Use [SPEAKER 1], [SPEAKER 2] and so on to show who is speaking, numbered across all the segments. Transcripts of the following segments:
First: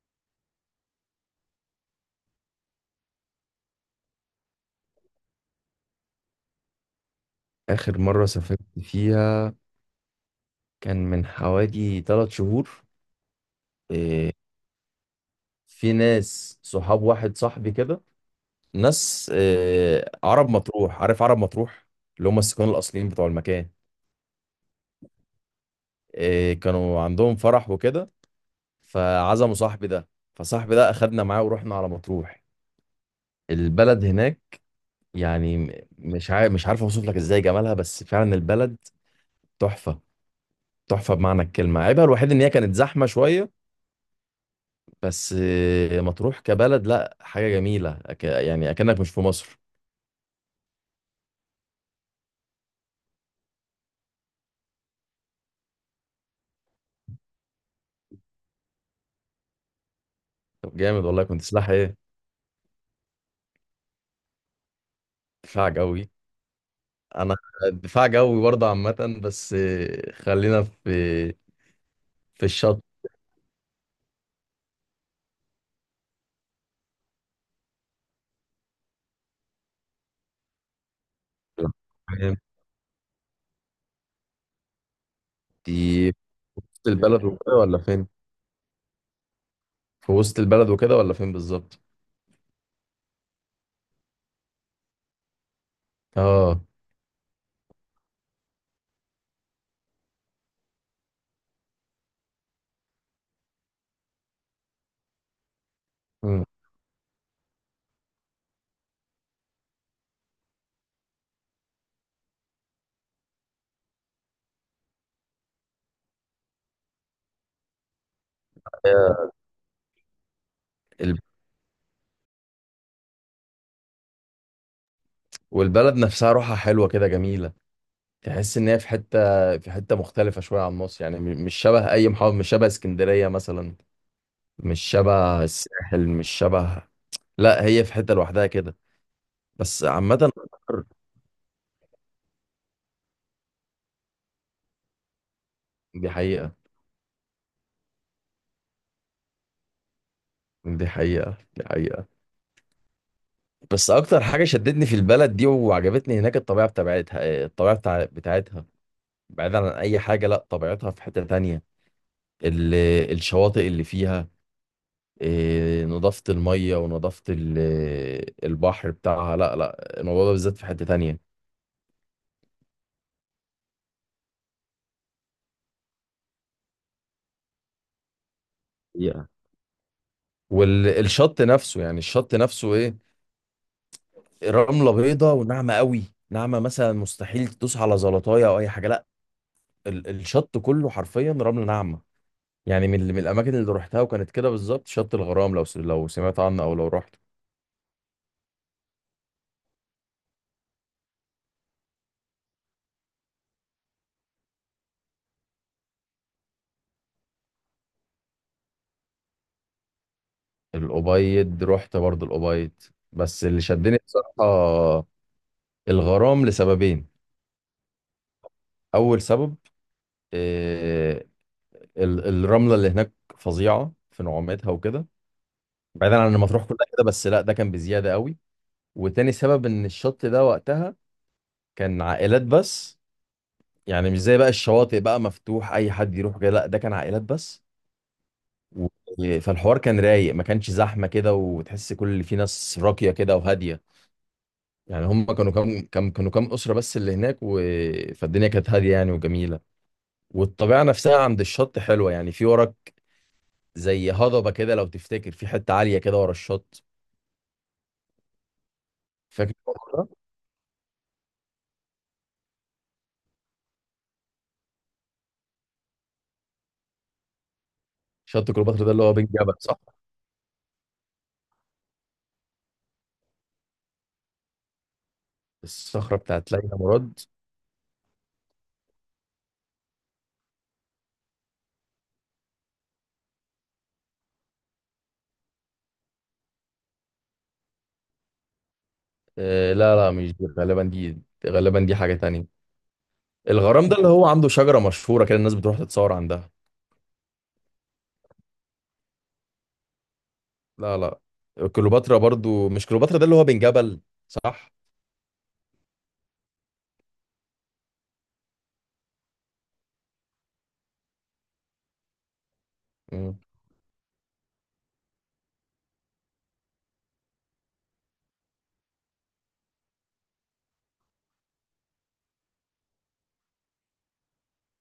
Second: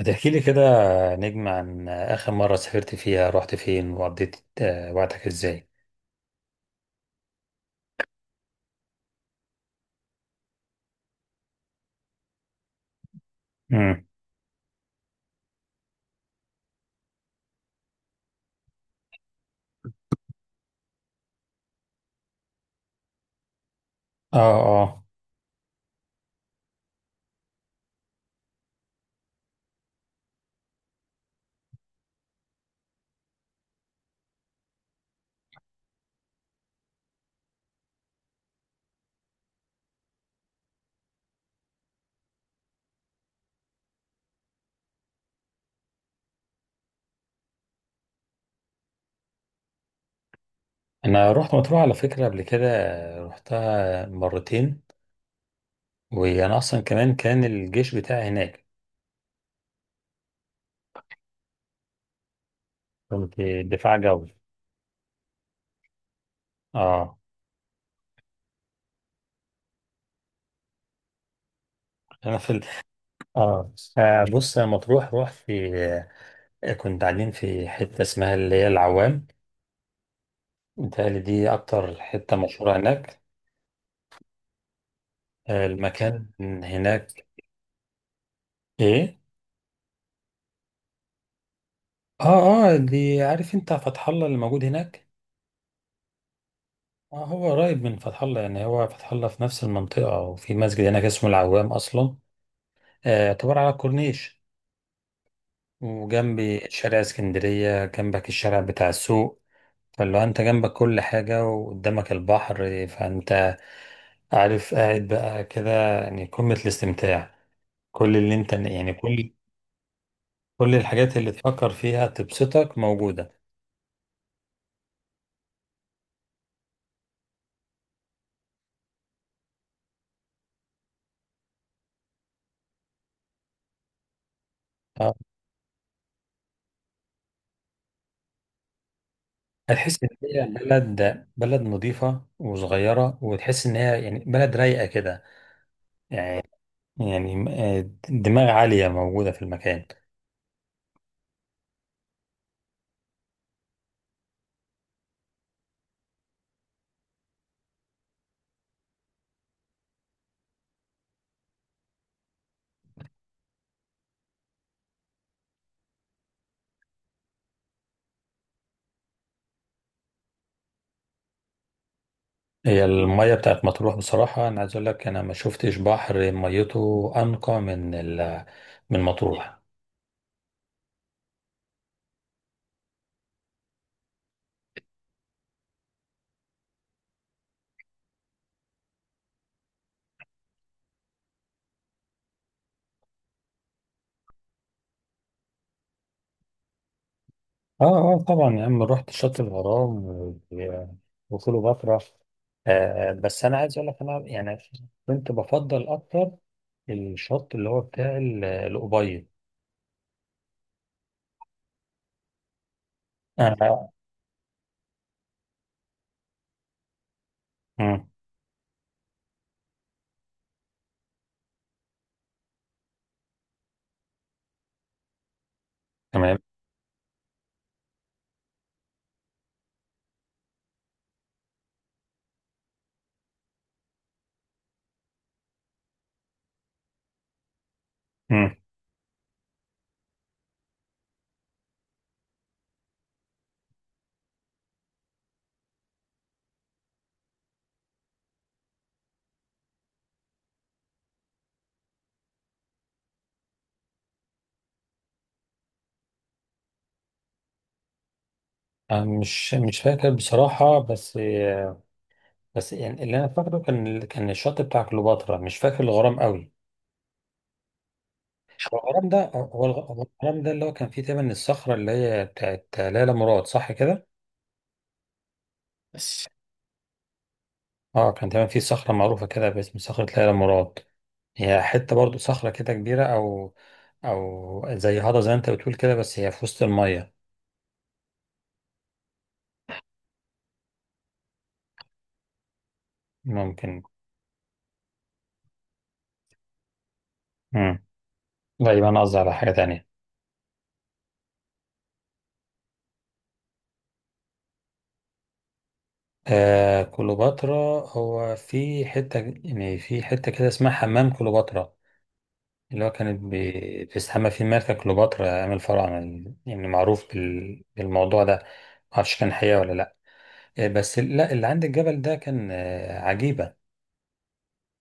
[SPEAKER 1] هتحكي لي كده، نجم عن آخر مرة سافرت فيها، رحت فين وقضيت وقتك ازاي؟
[SPEAKER 2] آخر مرة سافرت فيها كان من حوالي ثلاث شهور.
[SPEAKER 1] امم.
[SPEAKER 2] إيه، في ناس صحاب، واحد صاحبي كده، ناس إيه، عرب مطروح، عارف عرب مطروح اللي هم السكان الأصليين بتوع المكان.
[SPEAKER 1] اه. اه،
[SPEAKER 2] إيه، كانوا عندهم فرح وكده، فعزموا صاحبي ده، فصاحبي ده أخدنا معاه ورحنا على مطروح البلد هناك. يعني مش عارف أوصف لك إزاي جمالها، بس فعلا البلد تحفة. تحفة بمعنى الكلمة. عيبها الوحيد إن هي كانت زحمة شوية، بس مطروح كبلد، لا، حاجة جميلة، يعني أكنك مش في مصر.
[SPEAKER 1] انا رحت مطروح على فكرة قبل كده. رحتها مرتين. وانا اصلا كمان كان الجيش بتاعي هناك.
[SPEAKER 2] طب جامد والله، كنت سلاح إيه؟
[SPEAKER 1] كنت دفاع جوي.
[SPEAKER 2] دفاع جوي.
[SPEAKER 1] اه.
[SPEAKER 2] أنا دفاع جوي برضه، عامة، بس خلينا في
[SPEAKER 1] انا
[SPEAKER 2] في
[SPEAKER 1] في ال...
[SPEAKER 2] الشط.
[SPEAKER 1] اه. بص، انا مطروح رحت في، كنت قاعدين في حتة اسمها اللي هي العوام. متهيألي دي اكتر حتة
[SPEAKER 2] تمام.
[SPEAKER 1] مشهورة هناك.
[SPEAKER 2] دي في
[SPEAKER 1] المكان
[SPEAKER 2] وسط
[SPEAKER 1] هناك.
[SPEAKER 2] البلد وكده ولا فين؟
[SPEAKER 1] ايه.
[SPEAKER 2] في وسط البلد وكده ولا فين بالظبط؟
[SPEAKER 1] اه، اه، دي، عارف انت فتح الله اللي موجود هناك.
[SPEAKER 2] اه.
[SPEAKER 1] اه، هو قريب من فتح الله، يعني هو فتح الله في نفس المنطقة، وفي مسجد هناك اسمه العوام أصلا. يعتبر على الكورنيش،
[SPEAKER 2] مم.
[SPEAKER 1] وجنبي شارع اسكندرية، جنبك الشارع بتاع السوق. فاللي هو انت جنبك كل حاجة وقدامك البحر، فانت عارف قاعد بقى كده، يعني قمة الاستمتاع. كل اللي انت يعني
[SPEAKER 2] هي
[SPEAKER 1] كل كل الحاجات
[SPEAKER 2] ال-
[SPEAKER 1] اللي تفكر فيها تبسطك موجودة.
[SPEAKER 2] والبلد نفسها روحها حلوة كده، جميلة. تحس إن هي في حتة مختلفة شوية عن مصر. يعني مش شبه أي محافظة، مش شبه اسكندرية مثلا، مش
[SPEAKER 1] اه.
[SPEAKER 2] شبه الساحل، مش شبه، لا هي في حتة لوحدها كده. بس
[SPEAKER 1] هتحس ان
[SPEAKER 2] عامة
[SPEAKER 1] هي بلد نظيفه وصغيره، وتحس ان هي يعني بلد رايقه كده.
[SPEAKER 2] دي
[SPEAKER 1] يعني
[SPEAKER 2] حقيقة،
[SPEAKER 1] يعني دماغ عاليه موجوده في المكان.
[SPEAKER 2] دي حقيقة. دي حقيقة. بس أكتر حاجة شدتني في البلد دي وعجبتني هناك الطبيعة بتاعتها. الطبيعة بتاعتها، بعيدا عن أي حاجة، لا طبيعتها في حتة تانية. ال... الشواطئ اللي فيها، نظافة المية ونظافة البحر بتاعها، لا لا، الموضوع ده بالذات في حتة تانية.
[SPEAKER 1] هي الميه بتاعت مطروح بصراحه، انا عايز اقول لك انا ما شفتش بحر ميته انقى من
[SPEAKER 2] حقيقة.
[SPEAKER 1] مطروح.
[SPEAKER 2] والشط نفسه، يعني الشط نفسه، إيه، رمله بيضه وناعمه قوي. ناعمه مثلا، مستحيل تدوس على زلطايه او اي حاجه، لا، الشط كله حرفيا رمله ناعمه. يعني من الاماكن اللي روحتها وكانت كده بالظبط شط الغرام، لو سمعت عنه او لو رحت.
[SPEAKER 1] اه. اه طبعا يا عم، رحت شط الغرام وكليوباترا. بس انا عايز اقول لك، انا يعني كنت بفضل اكتر الشط اللي هو بتاع الأوبايد.
[SPEAKER 2] الأبيض، رحت برضه الأبيض، بس
[SPEAKER 1] آه.
[SPEAKER 2] اللي
[SPEAKER 1] آه.
[SPEAKER 2] شدني بصراحه الغرام لسببين.
[SPEAKER 1] مم.
[SPEAKER 2] اول سبب، آه، الرمله اللي هناك فظيعه في نعومتها وكده، بعيدا عن
[SPEAKER 1] تمام.
[SPEAKER 2] ما تروح كلها كده، بس لا، ده كان بزياده قوي. وتاني سبب، ان الشط ده وقتها كان عائلات بس. يعني مش زي بقى الشواطئ بقى مفتوح اي حد يروح جاي، لا ده كان عائلات بس.
[SPEAKER 1] مم.
[SPEAKER 2] و... فالحوار كان رايق، ما كانش زحمه كده، وتحس كل اللي فيه ناس راقيه كده وهاديه. يعني هم كانوا كام اسره بس اللي هناك. و... فالدنيا كانت هاديه، يعني، وجميله. والطبيعه نفسها عند الشط حلوه. يعني في وراك زي هضبه كده، لو تفتكر، في حته عاليه كده ورا الشط.
[SPEAKER 1] أنا
[SPEAKER 2] فاكر
[SPEAKER 1] مش
[SPEAKER 2] الموضوع
[SPEAKER 1] فاكر
[SPEAKER 2] ده؟
[SPEAKER 1] بصراحة، بس بس يعني اللي أنا فاكره كان الشط بتاع كليوباترا، مش فاكر الغرام قوي.
[SPEAKER 2] شط كليوباترا ده اللي هو بين جبل، صح.
[SPEAKER 1] هو الغرام ده اللي هو كان فيه تقريبا الصخرة اللي هي بتاعت ليلى مراد، صح كده؟
[SPEAKER 2] الصخره
[SPEAKER 1] بس.
[SPEAKER 2] بتاعت ليلى مراد.
[SPEAKER 1] اه كان تقريبا فيه صخرة معروفة كده باسم صخرة ليلى مراد. هي حتة برضو صخرة كده كبيرة، أو زي هذا زي ما أنت بتقول كده، بس هي في وسط المية.
[SPEAKER 2] آه، لا لا، مش دي، غالبا دي حاجه تانية.
[SPEAKER 1] ممكن.
[SPEAKER 2] الغرام ده اللي هو عنده شجرة مشهورة كده، الناس بتروح تتصور عندها.
[SPEAKER 1] مم. لا، يبقى أنا قصدي على حاجة تانية.
[SPEAKER 2] لا لا، كليوباترا برضو. مش كليوباترا ده اللي هو بن جبل؟ صح.
[SPEAKER 1] آه كليوباترا. هو في حتة يعني في حتة كده اسمها حمام كليوباترا، اللي هو كانت
[SPEAKER 2] مم.
[SPEAKER 1] بيستحمى فيه الملكة كليوباترا، عامل فرع من، يعني معروف بالموضوع ده. معرفش كان حقيقة ولا لأ. بس لا، اللي عند الجبل ده كان عجيبة.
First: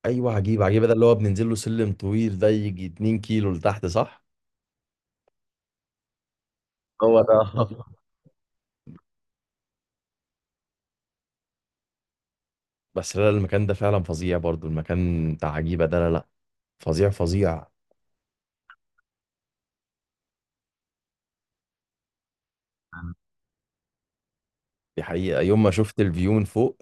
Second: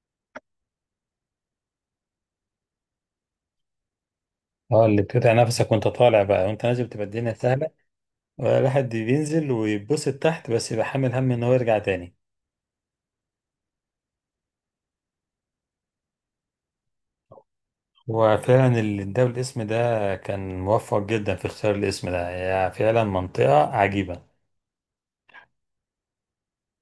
[SPEAKER 2] ايوه، عجيب. عجيب ده اللي هو بننزل له سلم طويل ده، يجي 2 كيلو لتحت، صح؟
[SPEAKER 1] اه، اللي بتقطع نفسك وانت طالع بقى، وانت نازل بتبقى
[SPEAKER 2] هو
[SPEAKER 1] الدنيا
[SPEAKER 2] ده
[SPEAKER 1] سهلة. الواحد بينزل ويتبسط تحت، بس يبقى حامل هم ان هو يرجع تاني.
[SPEAKER 2] بس لا، المكان ده فعلا فظيع، برضو المكان بتاع عجيبة ده، لا لا، فظيع فظيع.
[SPEAKER 1] وفعلا اللي اداه الاسم ده كان موفق جدا في اختيار الاسم ده. هي فعلا منطقة عجيبة.
[SPEAKER 2] دي حقيقة. يوم ما شفت الفيو من فوق،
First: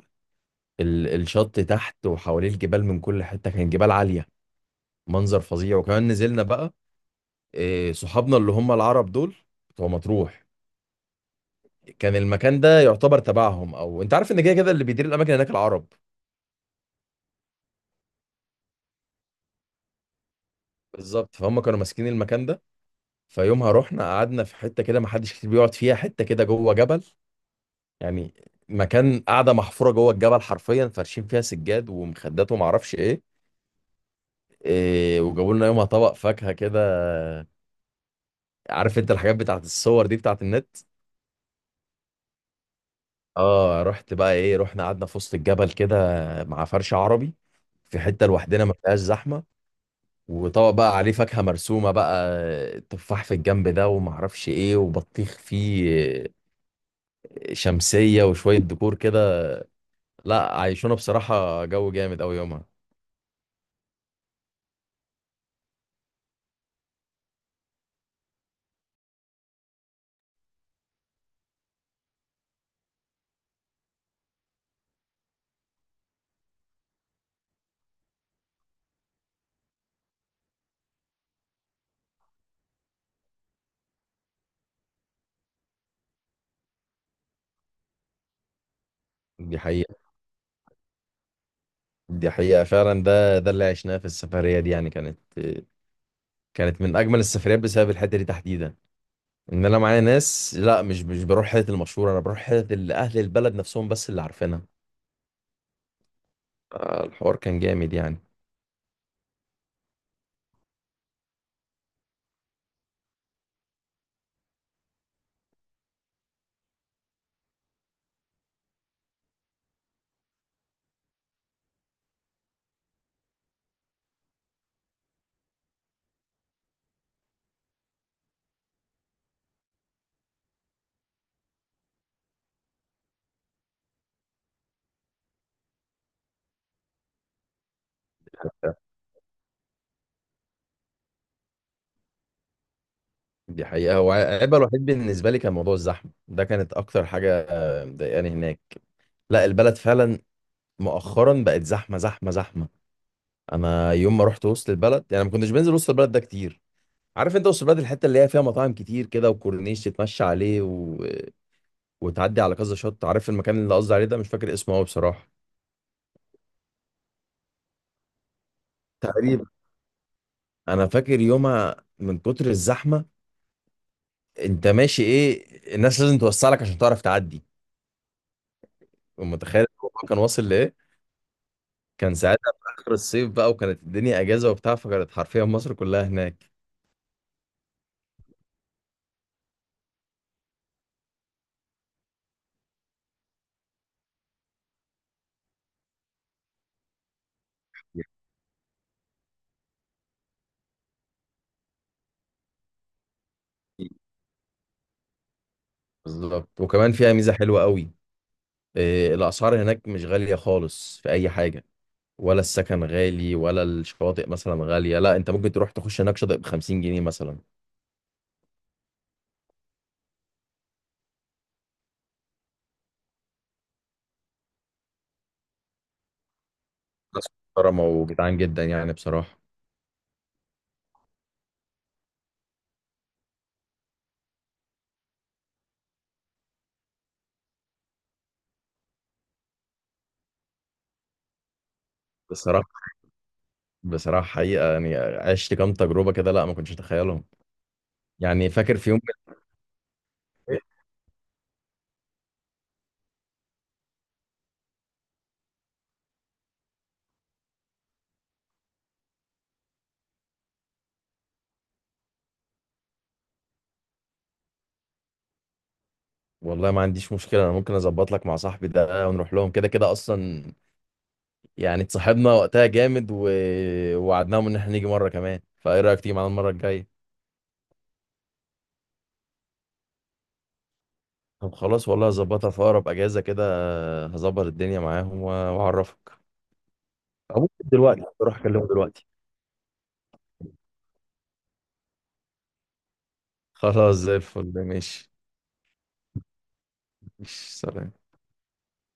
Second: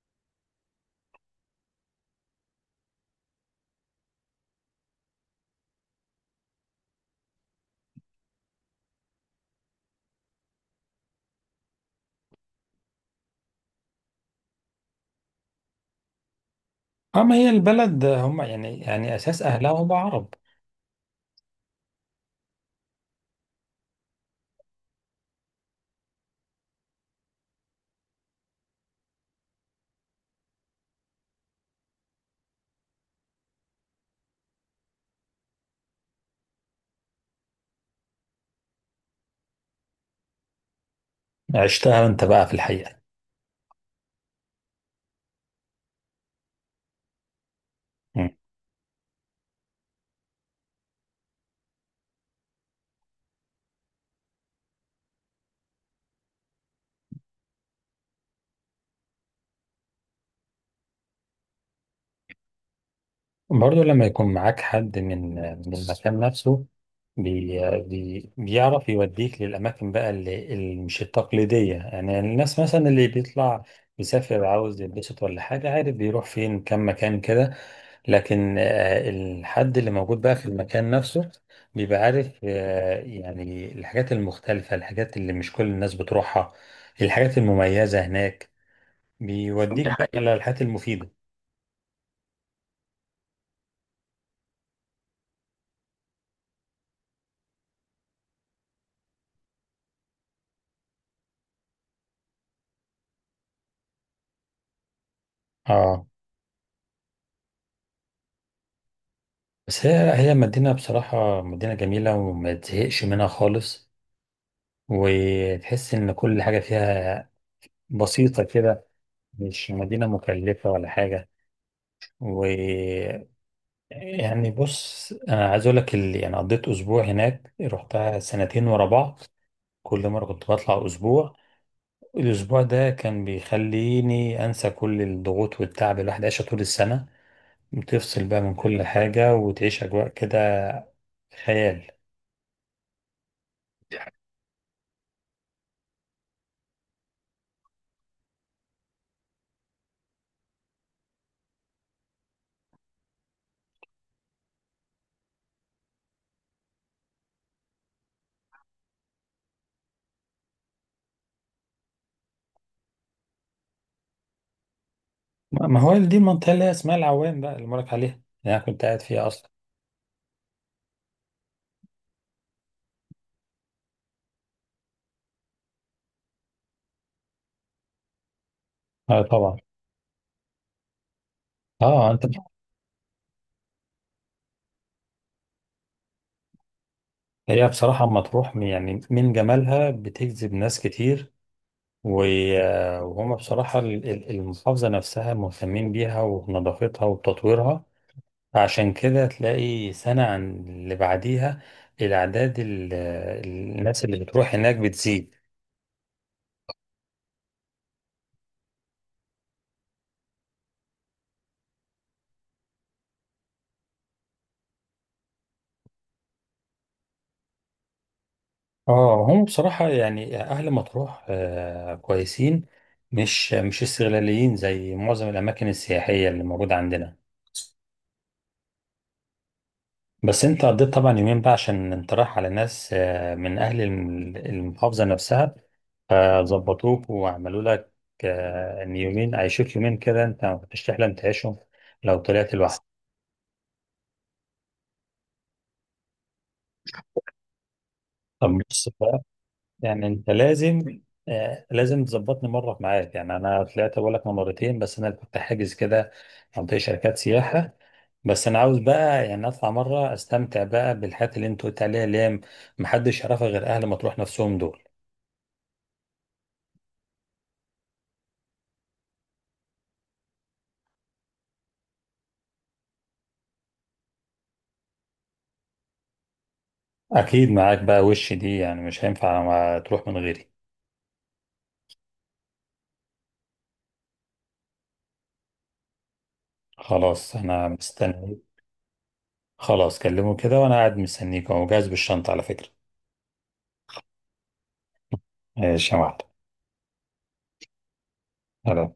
[SPEAKER 2] الشط تحت وحواليه الجبال من كل حتة، كان جبال عالية، منظر فظيع. وكمان نزلنا بقى، إيه، صحابنا اللي هم العرب دول بتوع مطروح كان المكان ده يعتبر تبعهم. او انت عارف ان كده كده اللي بيدير الاماكن هناك العرب.
[SPEAKER 1] اه، ما هي البلد هم، يعني اساس اهلها هم عرب.
[SPEAKER 2] بالظبط، فهم كانوا ماسكين المكان ده. فيومها رحنا قعدنا في حته كده ما حدش كتير بيقعد فيها، حته كده جوه جبل. يعني مكان، قاعده محفوره جوه الجبل حرفيا، فارشين فيها سجاد ومخدات وما اعرفش ايه. إيه، وجابوا لنا يومها طبق فاكهه كده. عارف انت الحاجات بتاعت الصور دي بتاعت النت؟
[SPEAKER 1] عشتها انت بقى في الحقيقه.
[SPEAKER 2] اه، رحت بقى ايه، رحنا قعدنا في وسط الجبل كده مع فرش عربي في حته
[SPEAKER 1] مم.
[SPEAKER 2] لوحدنا، ما فيهاش زحمه. وطبق بقى عليه فاكهة مرسومة بقى، تفاح في الجنب ده ومعرفش ايه وبطيخ فيه، شمسية وشوية ديكور كده. لا، عايشونا بصراحة جو جامد أوي يومها.
[SPEAKER 1] برضو لما يكون معاك حد من المكان نفسه، بي بي بيعرف يوديك للاماكن بقى اللي مش التقليديه، يعني الناس مثلا اللي بيطلع يسافر عاوز يتبسط ولا حاجه، عارف بيروح فين كم مكان كده. لكن الحد اللي موجود بقى في المكان نفسه بيبقى عارف، يعني الحاجات المختلفة، الحاجات اللي مش كل الناس بتروحها، الحاجات المميزة هناك.
[SPEAKER 2] دي
[SPEAKER 1] بيوديك دي بقى
[SPEAKER 2] حقيقة،
[SPEAKER 1] حقيقة على الحاجات المفيدة.
[SPEAKER 2] دي حقيقة. فعلا ده اللي عشناه في السفرية دي، يعني، كانت من أجمل السفريات بسبب الحتة دي تحديدا. إن أنا معايا ناس، لا مش بروح حتة المشهورة، أنا بروح حتة اللي أهل البلد نفسهم بس اللي عارفينها.
[SPEAKER 1] اه.
[SPEAKER 2] الحوار كان جامد، يعني.
[SPEAKER 1] بس هي مدينة بصراحة، مدينة جميلة وما تزهقش منها خالص. وتحس إن كل حاجة فيها بسيطة كده. مش مدينة مكلفة ولا حاجة. و... يعني بص، انا عايز اقول لك، اللي يعني قضيت اسبوع هناك، رحتها سنتين ورا بعض. كل مره كنت بطلع اسبوع. الاسبوع ده كان بيخليني انسى كل الضغوط والتعب اللي الواحد عايشه طول السنه. بتفصل بقى من كل حاجه، وتعيش اجواء كده خيال.
[SPEAKER 2] دي حقيقة. هو عيبها الوحيد بالنسبة لي كان موضوع الزحمة ده، كانت أكتر حاجة مضايقاني هناك. لا البلد فعلا مؤخرا بقت زحمة زحمة زحمة. أنا يوم ما رحت وسط البلد، يعني، ما كنتش بنزل وسط البلد ده كتير. عارف أنت وسط البلد الحتة اللي هي فيها مطاعم كتير كده وكورنيش تتمشى عليه و... وتعدي على كذا شط. عارف المكان اللي قصدي عليه ده مش فاكر اسمه أوي بصراحة.
[SPEAKER 1] ما هو دي المنطقه اللي هي اسمها العوام بقى، اللي بقولك عليها، اللي انا كنت قاعد فيها
[SPEAKER 2] تقريبا.
[SPEAKER 1] اصلا.
[SPEAKER 2] أنا فاكر يومها من كتر الزحمة، أنت ماشي، إيه، الناس لازم توسع لك عشان تعرف تعدي.
[SPEAKER 1] اه طبعا.
[SPEAKER 2] ومتخيل الموضوع كان واصل لإيه،
[SPEAKER 1] اه،
[SPEAKER 2] كان
[SPEAKER 1] انت
[SPEAKER 2] ساعتها في اخر الصيف بقى وكانت الدنيا اجازه وبتاع، فكانت حرفيا مصر كلها هناك.
[SPEAKER 1] هي بصراحه اما تروح، يعني من جمالها بتجذب ناس كتير. وهم بصراحة المحافظة نفسها مهتمين بيها، ونظافتها وتطويرها. عشان كده تلاقي سنة عن اللي بعديها الأعداد ال- الناس اللي بتروح هناك بتزيد.
[SPEAKER 2] بالظبط. وكمان فيها ميزه حلوه قوي. إيه، الاسعار هناك مش غاليه خالص في اي حاجه، ولا السكن غالي ولا الشواطئ مثلا غاليه. لا، انت ممكن تروح تخش هناك شاطئ ب 50 جنيه مثلا.
[SPEAKER 1] اه، هم بصراحة يعني أهل مطروح كويسين، مش استغلاليين زي معظم الأماكن السياحية اللي موجودة عندنا.
[SPEAKER 2] ناس محترمه وجدعان جدا، يعني، بصراحه.
[SPEAKER 1] بس أنت قضيت طبعا يومين بقى، عشان أنت رايح على ناس من أهل المحافظة نفسها، فظبطوك وعملوا لك ان يومين، عيشوك يومين كده انت ما كنتش تحلم تعيشهم لو طلعت
[SPEAKER 2] بصراحه
[SPEAKER 1] لوحدك.
[SPEAKER 2] بصراحه حقيقه، يعني، عشت كام تجربه كده لا ما كنتش اتخيلهم. يعني
[SPEAKER 1] طب
[SPEAKER 2] فاكر
[SPEAKER 1] بص
[SPEAKER 2] في يوم
[SPEAKER 1] بقى،
[SPEAKER 2] من
[SPEAKER 1] يعني انت
[SPEAKER 2] الأيام-
[SPEAKER 1] لازم تظبطني مره معاك. يعني انا طلعت بقول لك مرتين، بس انا كنت حاجز كده منطقه شركات سياحه. بس انا عاوز بقى يعني اطلع مره استمتع بقى بالحاجات اللي انت قلت عليها، اللي هي محدش يعرفها غير اهل مطروح نفسهم دول.
[SPEAKER 2] والله ما عنديش مشكله، انا ممكن اظبط لك مع صاحبي ده ونروح لهم كده كده اصلا. يعني اتصاحبنا وقتها جامد و... ووعدناهم ان احنا نيجي مره كمان، فايه رايك تيجي معانا المره الجايه؟
[SPEAKER 1] اكيد معاك بقى، وش دي يعني مش هينفع ما تروح من غيري.
[SPEAKER 2] طب خلاص، والله هظبطها في اقرب اجازه كده. هظبط الدنيا معاهم واعرفك.
[SPEAKER 1] خلاص،
[SPEAKER 2] أو ممكن
[SPEAKER 1] انا
[SPEAKER 2] دلوقتي اروح
[SPEAKER 1] مستني.
[SPEAKER 2] اكلمه دلوقتي.
[SPEAKER 1] خلاص، كلمه كده وانا قاعد مستنيك اهو جاهز بالشنطة على فكرة.
[SPEAKER 2] خلاص، زي الفل، ماشي.
[SPEAKER 1] ماشي يا
[SPEAKER 2] ماشي، سلام.
[SPEAKER 1] معلم.